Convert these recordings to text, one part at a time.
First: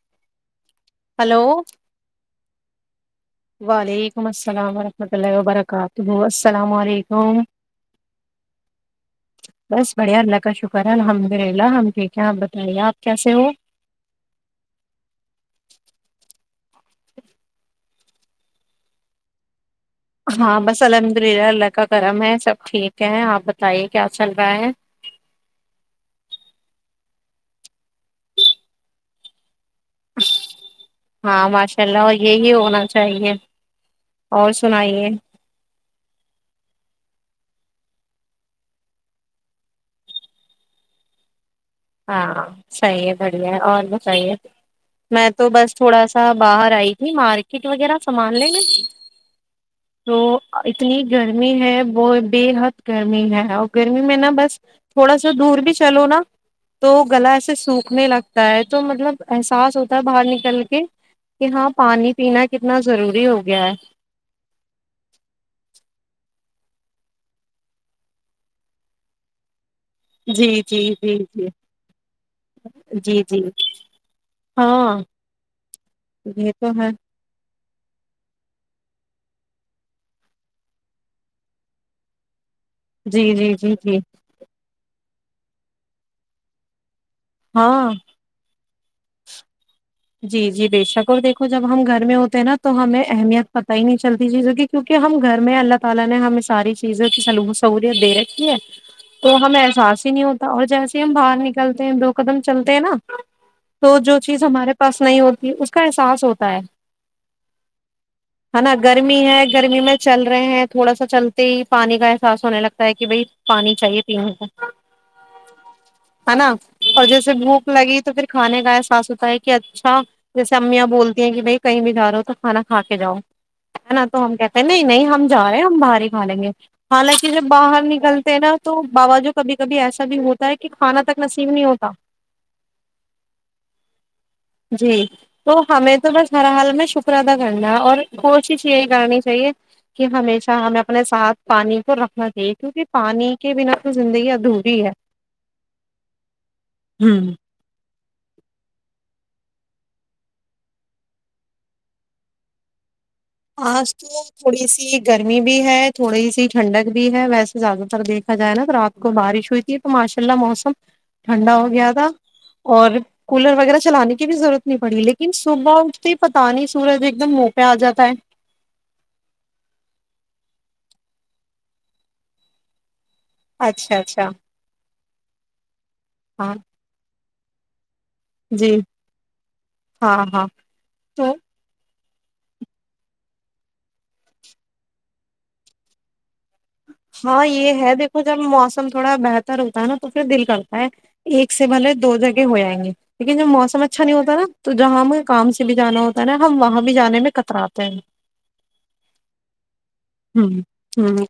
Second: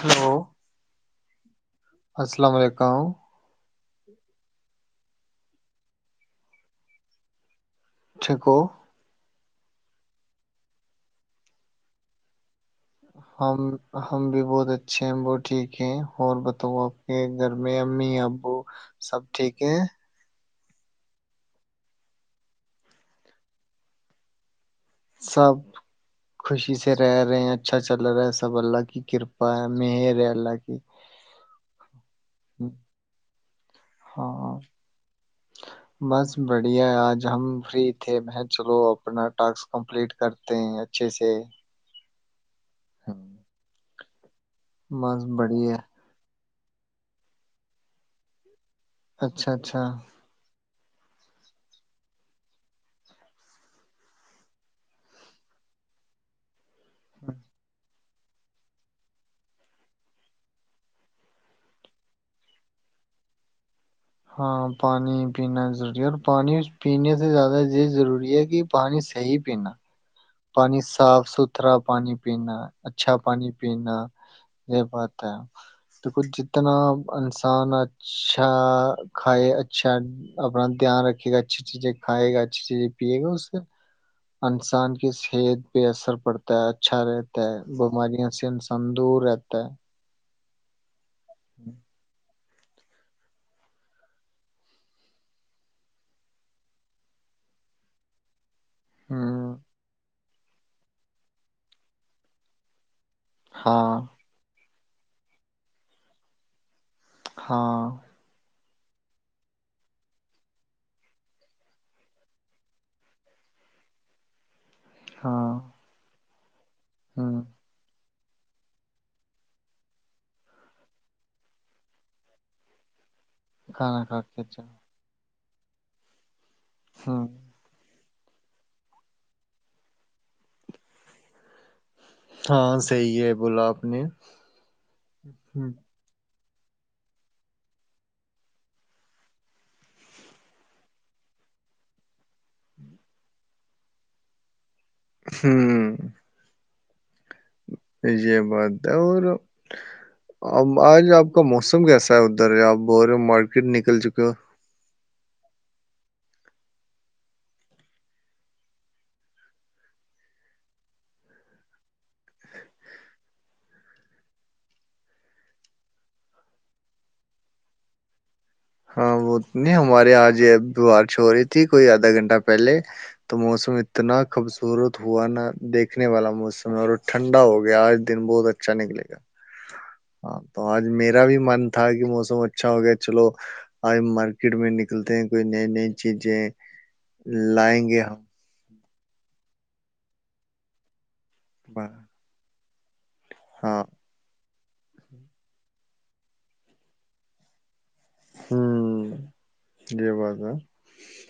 hello hello السلام و علیکم وعلیکم السلام ورحمۃ اللہ وبرکاتہ السلام و علیکم ٹھیک ہو بس بڑھیا اللہ کا شکر ہے الحمد للہ ہم ٹھیک ہیں آپ بتائیے آپ کیسے ہو ہم ہم بھی بہت اچھے ہیں ٹھیک ہیں اور بتاو تو آپ کے گھر میں امی ابو سب ٹھیک ہے ہاں بس الحمد للہ اللہ کا کرم ہے سب ٹھیک ہے آپ بتائیے کیا چل رہا ہے سب خوشی سے رہ رہے ہیں اچھا چل رہا ہے سب اللہ کی کرپا ہے مہر ہے اللہ کی ماشاء اللہ یہی ہنا چاہیے اور ہاں سنائیے بس بڑھیا ہے آج ہم فری تھے میں چلو اپنا ٹاسک کمپلیٹ کرتے ہیں اچھے سے ہاں صحیح ہے ہوں، بڑھیا ہے اور بھی صحیح ہے بس میں تو بس بڑھیا تھوڑا سا باہر آئی تھی مارکیٹ وغیرہ سامان لنے اچھا اچھا اتنی گرمی ہے وہ بے حد گرمی ہے اور گرمی میں نا بس تھوڑا سا دور بھی چلو نا تو گلا ایسے سوکھنے لگتا ہے تو مطلب احساس ہوتا ہے باہر نکل کے کہ ہاں پانی پینا کتنا ضروری ہو گیا ہے ہاں پانی پینا ضروری ہے اور پانی پینے سے زیادہ یہ ضروری ہے کہ پانی صحی پینا جی پانی جی جی صاف جی ستھرا پانی پینا اچھا جی جی پانی پینا یہ ہاں بات ہے دیکھو یہ تو جتنا ہے ان انسان اچھا کھائے اچھا اپنا دھیان رکھے گا اچھی چیزیں کھائے گا چیز پیے جی گا اس جی سے جی جی انسان کی صحت پہ اثر پڑتا ہے اچھا رہتا ہے ہاں بیمارییا سے انسان دور رہتا ہے جی جی بے شک اور دیکھو جب ہم گھر میں ہوتے ہیں نا تو ہمیں اہمیت پتہ ہی نہیں چلتی چیزوں کی کیونوںہ ہم گھر میں اللہ تعالی نے ہمیں ساری چیزوں کی سہلیت دے رکھی ہے تو ہوں ہمیں احساس ہی نہیں ہوتا اور جیس ہی ہم باہر نکلتے ہیں دو قدم چلتے ہیں نا تو ہاں جو چیز ہمارے پس نہیں ہوتی اس کا احساس ہوتا ہے ہاں ہے نا گرمی ہے گرمی میں چل رہے ہیں تھوڑا سا چلتے ہی پانی کا احساس ہونے لگتا ہے کہ بھائی پانی چاہیے پینے کا ہاں ہے نا اور جیسے ہوں بھوک لگی تو پھر کھانے کاایا ساس ستا ایک کہ اچھا جیسے امیاں بولتی ہیں کہ بھائی کہیں بھی جا رہا ہو تو کھانا کھا کے جاؤ کھانا نا کھا تو ہم کے اچھا کہتے نہیں نہیں ہم جا رہے ہم باہ ہی کا لیں گے ہوں حالانکہ جو باہر نکل نا تو باو جو کبھی کبھی ایسا بھی ہوتا ہے کہ کھانا تک نصیب نہیں ہوتا ہاں صحی ہے بولا آپ نے جی تو ہم، ہمیں تو بس ہر حال میں شکر ادا کرنا ہے اور کوشش یہی کرنی چاہیے کہ ہمیشہ ہمیں اپنے ساتھ پانی کو رکھنا چاہیے کیونکہ پانی کے بنا تو زندگی ادھوری ہے ہوں ہوں یہ بات ہے اور اب آج آپ کا موسم کیسا ہے ادھر اب ب رہ مارکیٹ آج نکل چکے تو ہو تھوڑی سی گرمی بھی ہے تھوڑی سی ٹھنڈک بھی ہے ویسے زیادہ تر دیکھا جائے نا تو رات کو بارش ہوئی تھی تو ماشاء اللہ موسم ٹھنڈا ہو گیا تھا اور کولر وغیرہ چلانے کی بھی ضرورت نہیں پڑی لیکن صبح اٹھتے ہی پت نہیں سورج ایک دم مو پہ آ جاتا ہے ہاں وہ نہیں ہمارے یہاںج ا بارش ہو رہی تھی کوئی آدھا گھنٹہ پہلے تو موسم اچھا اتنا اچھا خوبصورت دھو نہا دیک دیککھنے والا ہاں موسم اور ٹھنڈا ہو گیاج دن بہت جی اچھا نکلے گا ہاں تو آج میرا تو بھی من تھا کہ م س اچھا ہو گیا چلو آج مارکیٹ میں نکلتے ہیں کوئی نئی نئی چیزیں ہاں یہ لائیں ہے گے دیکھو ہم جب مو تھوڑا بہتر ہوتا ہے نا تو پھر دل کرتا ہے ایک سے ملے دو جگہ ہو جائے گ جی لیکن جو ہاں موسم اچھا نہیں ہوتا نا تو جہاں ہمیں کام سے بھی جانا ہوتا ہے نا ہم وہاں بھی جانے میں کتراتے ہیں ہوں یہ بات ہے ہوں ہوں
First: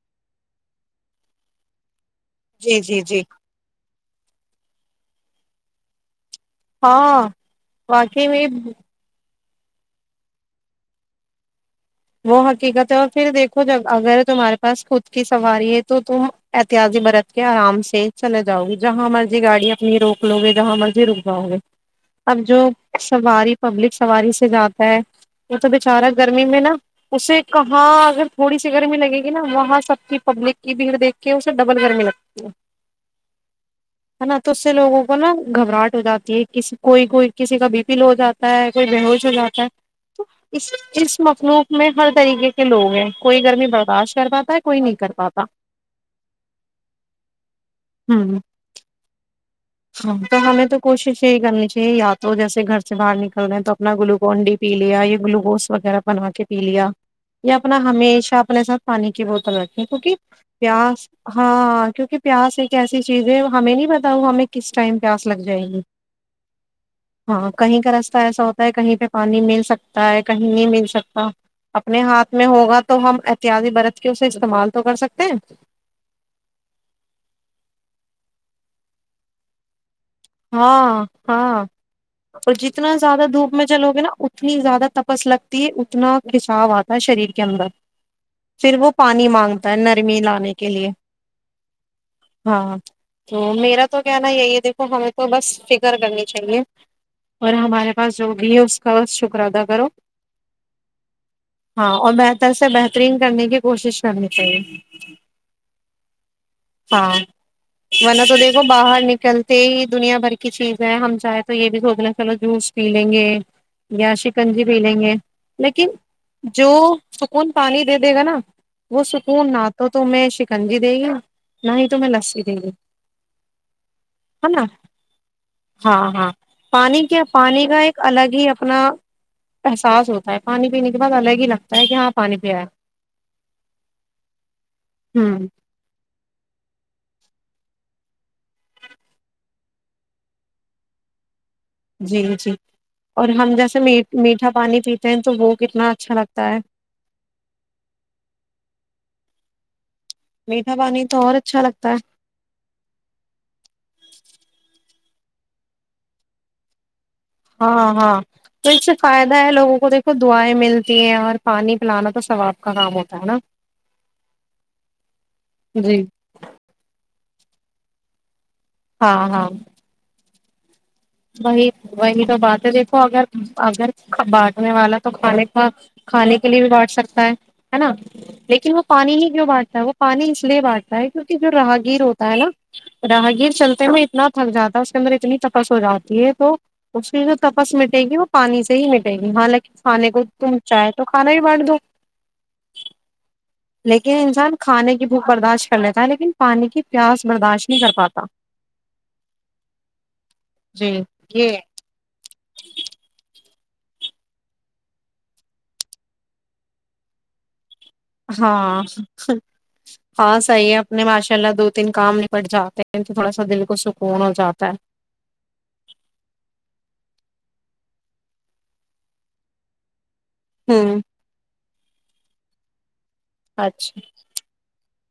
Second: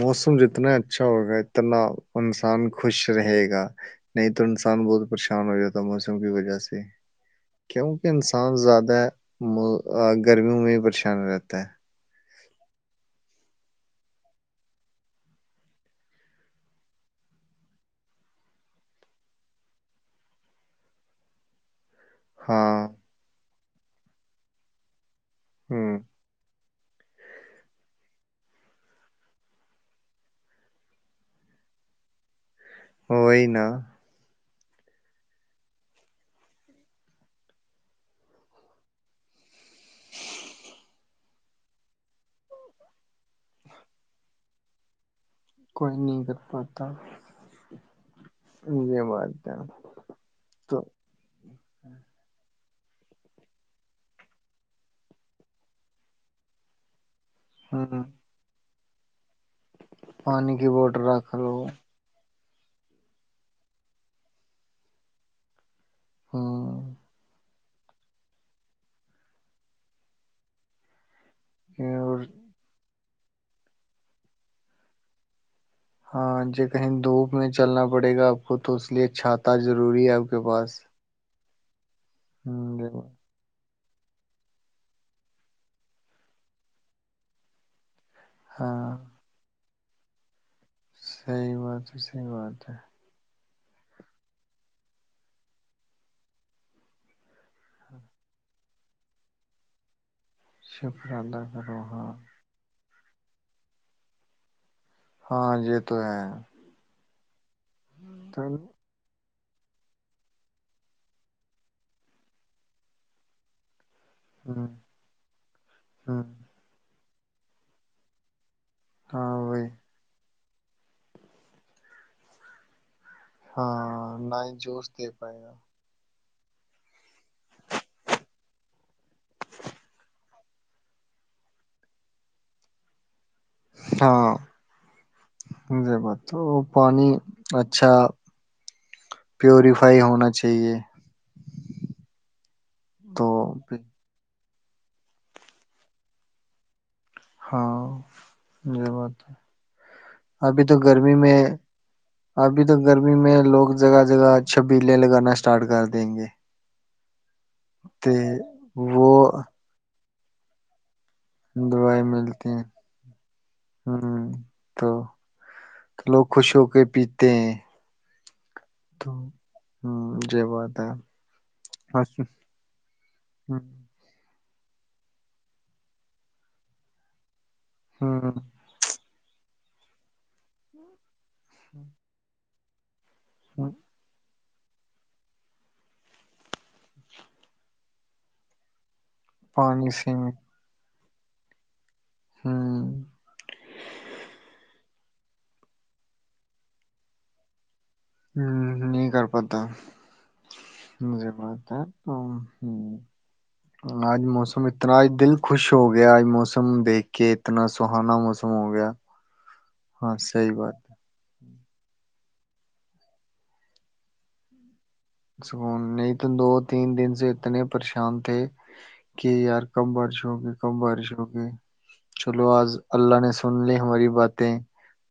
موسم جتنا اچھا ہوگا اتنا انسان جی جی خوش جی رہے گا نہیں تو انسان بت پریشان ہو جاتا تھا موسم کی وجہ ہاں کیونکہ واقعی میں انسان زیادہ م گرمی ہو میں پ ان رہتا ہے وہ حقیقت ہے اور پھر دیکھو ج اگر تمہارے پاس خود کی سواری ہے تو تم احتیاتی برت کے آرام سے چلے جاؤ گی جہاں مرضی گاڑی اپنی روک لو گے جہاں مرضی رک جاؤ گے اب جو ہاں سواری پبلک سواری سے جاتا ہے وہ تو بے ہوں بیچارہ ہے گرمی میں نا اسے کہاں اگر تھوڑی سی گرمی لگے گی نا وہاں سب کی پبلک کی بھیڑ دیکھ کے اسے ڈبل گرمی لگتی ہے ہوئی نا نہ تو اس سے لوگوں کو نا گھبراہٹ ہو جاتی ہے کسی کوئی کوئی کسی کا بی پیل ہو جاتا ہے کوئی بیہوش ہو جاتا ہے تو اس اس مسئلہ میں ہر طریقے کے لوگ ہیں کوئی گرمی برداشت کر پاتا ہے کوئی نہیں کر پاتا کوئی نہیں کر پاتا ہوں یہ بات ہے ہاں تو ہمیں تو کوشش یہی کرنی چاہیے یا تو جیسے گھر سے باہر نکل رہے ہیں تو اپنا گلوکون ڈی پی لیا یہیا گلوکوز وغیرہ بنا کے پی لیا یہ اپنا ہوں ہمیشہ اپنے ساتھ پانی کی بوتل رکھیں کیونکہ پانی کی بوٹل پیاس رکھ لو ہاں کیونکہ پیاس ایک ا یسی چیزیں ہے ہمیں نہیں بتاؤ ہمیں کس ٹائم پیاس لگ جائےیں گی ہاں ہاں کہیں کا رستہ ایسا ہوتا ہے کہیں پہ پانی مل سکتا ہے کہیں نہیں مل سکتا اپنے اور ہاتھ میں ہوگا تو ہم احتیاطی برت کے اسے استعمال تو کر سکتے ہیں ہاں جی کہیں دھوپ میں چلنا پڑے گا آپ کو تو اس لیے چھاتا ضرور ضروری ہے آپ کے پاس ہاں ہاں اور ہوں یہ جتنا بات- زیادہ دپ ج لوگے نا اتنی زیادہ تپس لگتی ہے اتنا کچاو آتا ہے شریر کے اندر پھر وہ پانی مانگتا تر م لان صحی بات ہے صحیح بات ہے تو میرا تو کہنا ہے یہی دیکو ہمیں کو بس فکر کرنی چاہیے اور ہمارے پاس جو بھی ہے اس کا بس شکر ادا کرو شکر اللہ کروحاں ن کرنے کی کوشش کرنی چاہیے ہاں یہ تو ہے نہ تو دیکھو باہر نکل کہ دنیا بھر کی چیز ہے ہم چاہیں تو یہ بھی سوچنا چلو جوس پی لیں گے یا شکنجی بھی لیں گے لیکن ہوں جو سکون پانی دے دے گا نا وہ ہاں سکون وہی نہ تو تو میں کنجی دے گی نہ ہی تو میں لسی دے گی ہاں ہے نہیں نا جوس کہ پائے گا ہاں ہاں پانی پانی کا ایک الگ ہی اپنا احساس ہوتا ہے پانی پینے کے بعد الگ ہی لگتا ہے کہ ہاں پانی پئے ہاں بات تو پانی اچھا پیوریفائی ہونا چاہیے جی جی تو اور ہم بھی، جیسے می میٹھا پانی پیتے ہیں تو وہ کتنا اچھا لگتا ہے ہاں یہ بات ہے ابھی تو میٹھا پانی گرمی اور میں اچھا لگتا ہے ابھی تو گرمی میں لوگ جگہ جگہ چھبی پلے لگانا اسٹارٹ کر دیں گے ہاں تے ہاں تو اس سے فائدہ ہے لوگوں کو دیک کو دعائیں ملتی ہیں اور پانی دعائیں پلانا تو ملتی ثواب ہیں کا کام ہوتا ہے نا ہ تو جی لوگ خوش ہو کے پیتے تین ہاں- ہاں ج ب تھا وہی وہی تو بات ہے دیکھو اگر ہوں اگر [unintelligible] نے والا تو کھانے کا کھانے کے لیے بھی بیٹھ سکتا ہے [unintelligible] ہے نا ہوں لیکن وہ پانی ہی کیوں بان [unintelligible] وہ پانی اس لیے بانٹتا ہے [unintelligible] کیونکہ جو راہگیر ہوتا ہے نا [unintelligible] ج [unintelligible] راہ گیر ہوں چلتے ہیں اتنا [unintelligible] تھک جا اس کے اندر اتنی تپس ہو جاتی یہ تو اس کی جو تپس مٹے گی وہ پانی سے ہی م [unintelligible] گی حالانکہ پانی کھانے سے کو میں تو چاہ تو کھانا ہی بانٹ دو ہوں [unintelligible] لیکن انسان کھانے کی [unintelligible] بھوک برداشت کر لیتا ہے لیکن پانی کی پیاس برداشت [unintelligible] ہوں نہیں کر پتاہ [unintelligible] جی بولتا ایک دم ہ [unintelligible] آج موسم اتناج دل خوش ہو گیا آج موسم دیکھ کے اتنا [unintelligible] موسم ہو ہاں گیا ہاں صحیح ہے اپنے ماشاء اللہ دو [unintelligible] تن کام نپٹ جاتے ہیں تو تھوڑا سا دل کو سکون ہو جاتا ہے [unintelligible] سکون نہیں تو دو تین دن سے اتنے پریشان تھے کہ یار کب بڑ چک گ ہے کم ہوں بارش ہوگی چلو آج اللہ نے سن لی اچھا ہماری باتیں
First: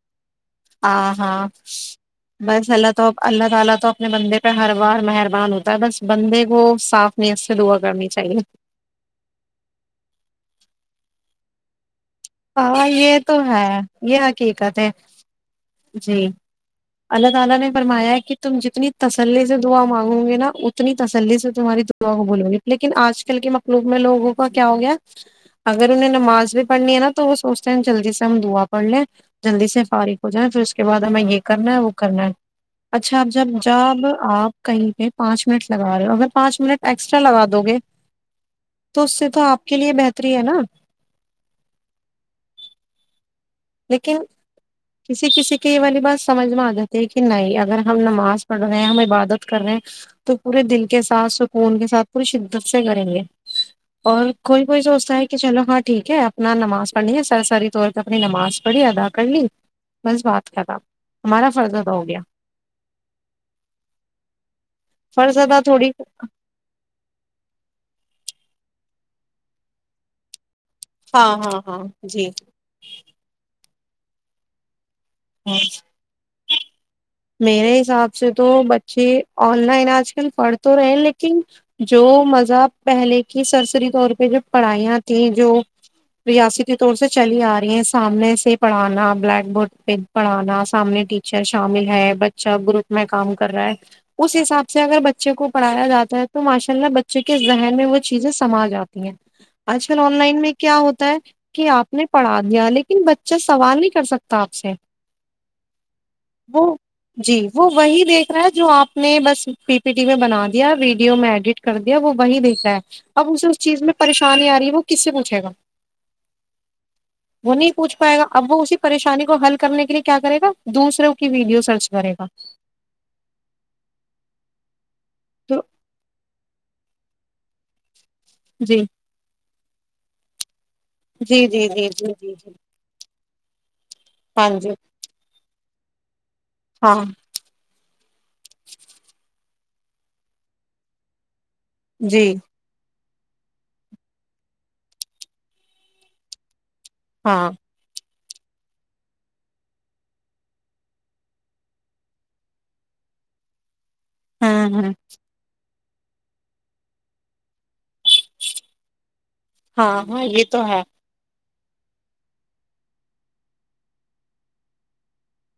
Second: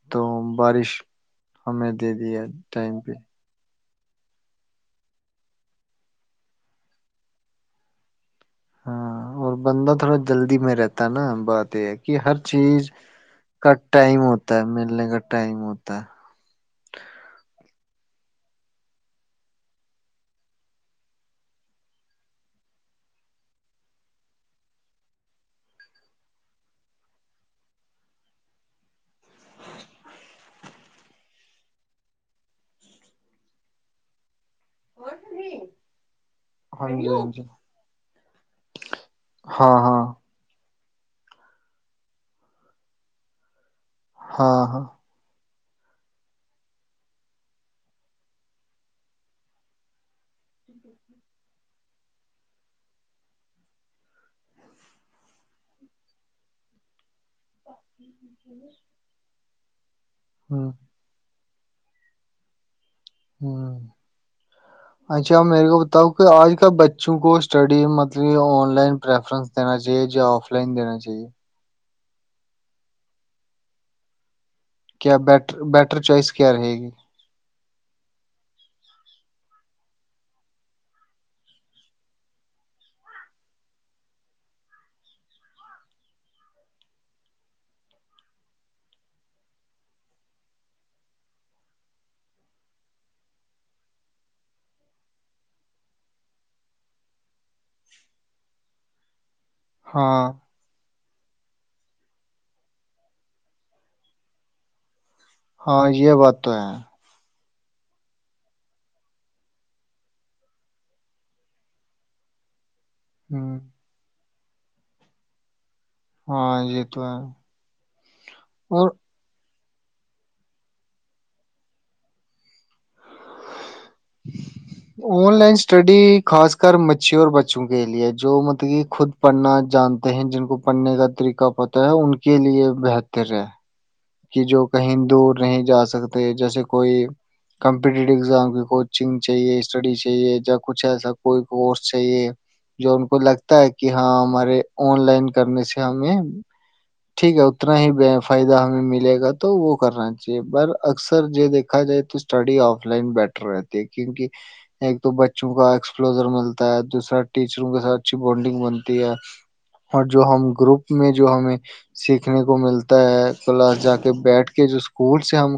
[unintelligible] [unintelligible] بارش ہمیں دے دیا ٹائم پہ اپنے بندے پہ ہر بار مہربان ہوتا ہے بس بندے کو صاف نیت سے دعا کرنی چاہیے [unintelligible] ہاں اور بندہ تھوڑا جلدی میں رہتا ہے نا بات ایک [unintelligible] ٹائم ہوتا ہے ملنے کا ٹائم ہوتا ہے [unintelligible] فرمایا کہ تم جتنی تسلی سے دعا مانگو گے نا اتنی تسلی سے تمہاری دعا کو بولو گی لیکن آج کل کے مقلوب میں لوگوں کا کیا ہو گیا اگر انہیں نماز بھی پڑھنی ہے نا [unintelligible] تو وہ سوچتے ہیں جلدی سے ہم دعا پڑھ لیں جلدی سے فارغ ہو جائیں پھر اس کے بعد ہمیں یہ کرنا ہے وہ کرنا ہے اچھا اب جب جب آپ [unintelligible] کہیں کہیں پانچ منٹ لگا رہے ہو اگر پانچ منٹ ہاں جی ایکسٹرا ہاں جی لگا دو گے تو اس سے تو آپ ہاں کے لیے ہاں بہتری ہے نا [unintelligible] لیکن ہاں ہاں کسی کسی کہ یہ والی بات سمجھ میں آ جاتی ہے کہ نہیں اگر ہم نماز پڑھ رہے ہیں ہم عبادت کر رہے ہیں تو پورے دل کے ساتھ سکون کے ساتھ پوری شدت سے کریں گے اور کوئی کوئی سوچتا ہے کہ چلو ہاں ٹھیک ہے اپنا نماز [unintelligible] پڑنی ہے سر ساری طور پ اپنی نماز [unintelligible] بڑیادا کلی [unintelligible] بس بات ہوں کرا ہمارا [unintelligible] فرض زیادہ ہو گیا [unintelligible] ہ اچھا فرض ادا میرے کو تھوڑی بتاؤ کہ آج کل بچوں کو اسٹڈی مطلب [unintelligible] آن لائن پرریفرنس دین چاہیے ج آف [unintelligible] لائن دینا چاہیے ہاں [unintelligible] ہاں ہاں جی [unintelligible] کیا بیٹر ہاں، بیٹر چوائس [unintelligible] کیا رہے گی [unintelligible] میرے حساب سے تو بچے آن لائن آج کل پڑھ تو رہے لیکن جو مذہب پہلے کی سرسری طور پہ جو پڑھائیاں تھیں جو ریاستی طور سے چلی آ رہی ہیں سامنے سے پڑھانا بلیک بورڈ پہ پڑھانا سامنے ٹیچر شامل [unintelligible] ہے بچہ گروپ میں کام کر رہا ہے اس حساب سے اگر بچے کو پڑھایا جاتا ہے تو ماشاء اللہ بچے کے ذہن میں وہ چیزیں سما جاتی ہیں آج کل آن ہاں لائن میں کیا ہوتا ہے کہ آپ نے پڑھا دیا لیکن بچہ سوال نہیں کر سکتا آپ سے [unintelligible] ہاں یہ بات تو ہے وہ جی وہ وہی دیکھ رہا ہے جو آپ نے بس پی پی ٹی میں بنا دیا ویڈیو میں ایڈٹ کر دیا وہ وہی دیکھ رہا ہے [unintelligible] اب ہ اسے اس چیز میں پریش کانی آ رہی ہے وہ کس سے پوچے گا [unintelligible] ہاں یہ تو ہے وہ نہیں پوچھ پائے گا اب وہ اسی اور پریشانی کو ہل [unintelligible] کرنے کے لیے کیا کرے گا دوسروں کی ویڈیو سر [unintelligible] ک کرے گا [unintelligible] ہ [inaudible] [unintelligible] آن لائن تو اسٹڈی خاص [unintelligible] کر مچور بچوں کے لیے [unintelligible] جو مطلب جی کی خود پڑھنا [unintelligible] جانتے ہیں جن کو [unintelligible] پڑنے کا جی طریقہ جی پتا جی ہے جی ان جی کے جی لیے بہتر ہے [unintelligible] کہ ہاں جو جی کہی دور رہ [unintelligible] نہیں جا ستا [unintelligible] [unintelligible] جیسے کوئی ہاں کمپٹیٹیو ایگزام کی کوچنگ چاہیے اس [unintelligible] اسڈی چاہیے یا کچھ ایسا کوئی [unintelligible] کس جی چاہیے جو [unintelligible] کو لگتا ہے کہ ہاں ہمارے آن لائن کرنے سے ہمیں [unintelligible] ٹھیک ہے ہاں اتنا ہی ب [unintelligible] فائدہ ہمیں مل [unintelligible] لے گا تو وہ کرنا چاہیے پر اکثر یہ دیکھا جائے تو اسٹڈی آف لائن بیٹر رہتی [unintelligible] کیونکہ ہاں ہاں ایک تو بچوں کا [unintelligible] فلوزر ملتا ہے دوسرا ٹیچروں کے ساتھ اچھی بانڈنگ بنتی ہے ہاں اور جو ہاں یہ ہم تو ہے گروپ میں جو ہمیں سیکھنے کو ملتا ہے کلاس جا بیٹھ کے جو اسکول سے ہم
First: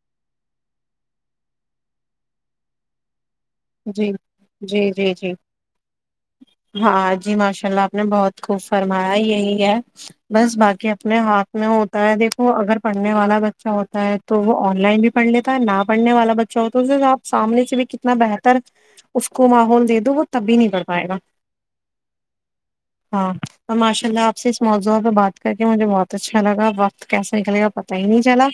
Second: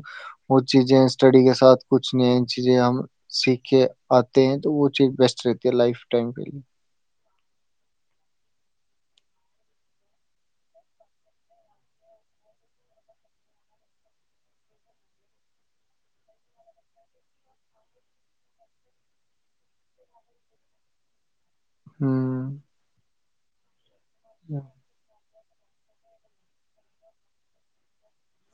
وہ چیزیں اسٹڈی کے ساتھ کچھ نئی چیزیں ہم سیکھ کے جی آتے ہیں تو وہ جی چیز جی جی بیسٹ رہتی ہے لائف ٹائم کے لیے ہاں جی ماشاء اللہ آپ نے بہت خوب فرمایا یہی ہے بس باقی اپنے ہاتھ میں ہوتا ہے دیکھو اگر پڑھنے والا بچہ ہوتا ہے تو وہ آن لائن بھی پڑھ لیتا ہے نہ پڑھنے والا بچہ ہوتا اس آپ سامنے سے بھی کتنا بہتر ر اس کو ماحول دے دو وہ تب بھی نہیں کر پائے گا ہاں اش اللہ آ سے اس موعہ بات کر کے مجھے بہت اچھا لگا وقت کیسے نکلے گا پت ہی نہیں چلا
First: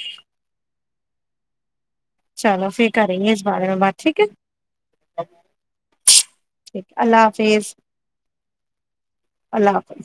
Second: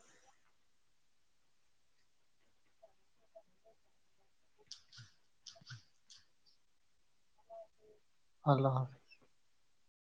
چلو پھر کریں گے اس بارے میں بات ٹھیک ہے ٹھیک اللہ حافظ اللہ حافظ اللہ حافظ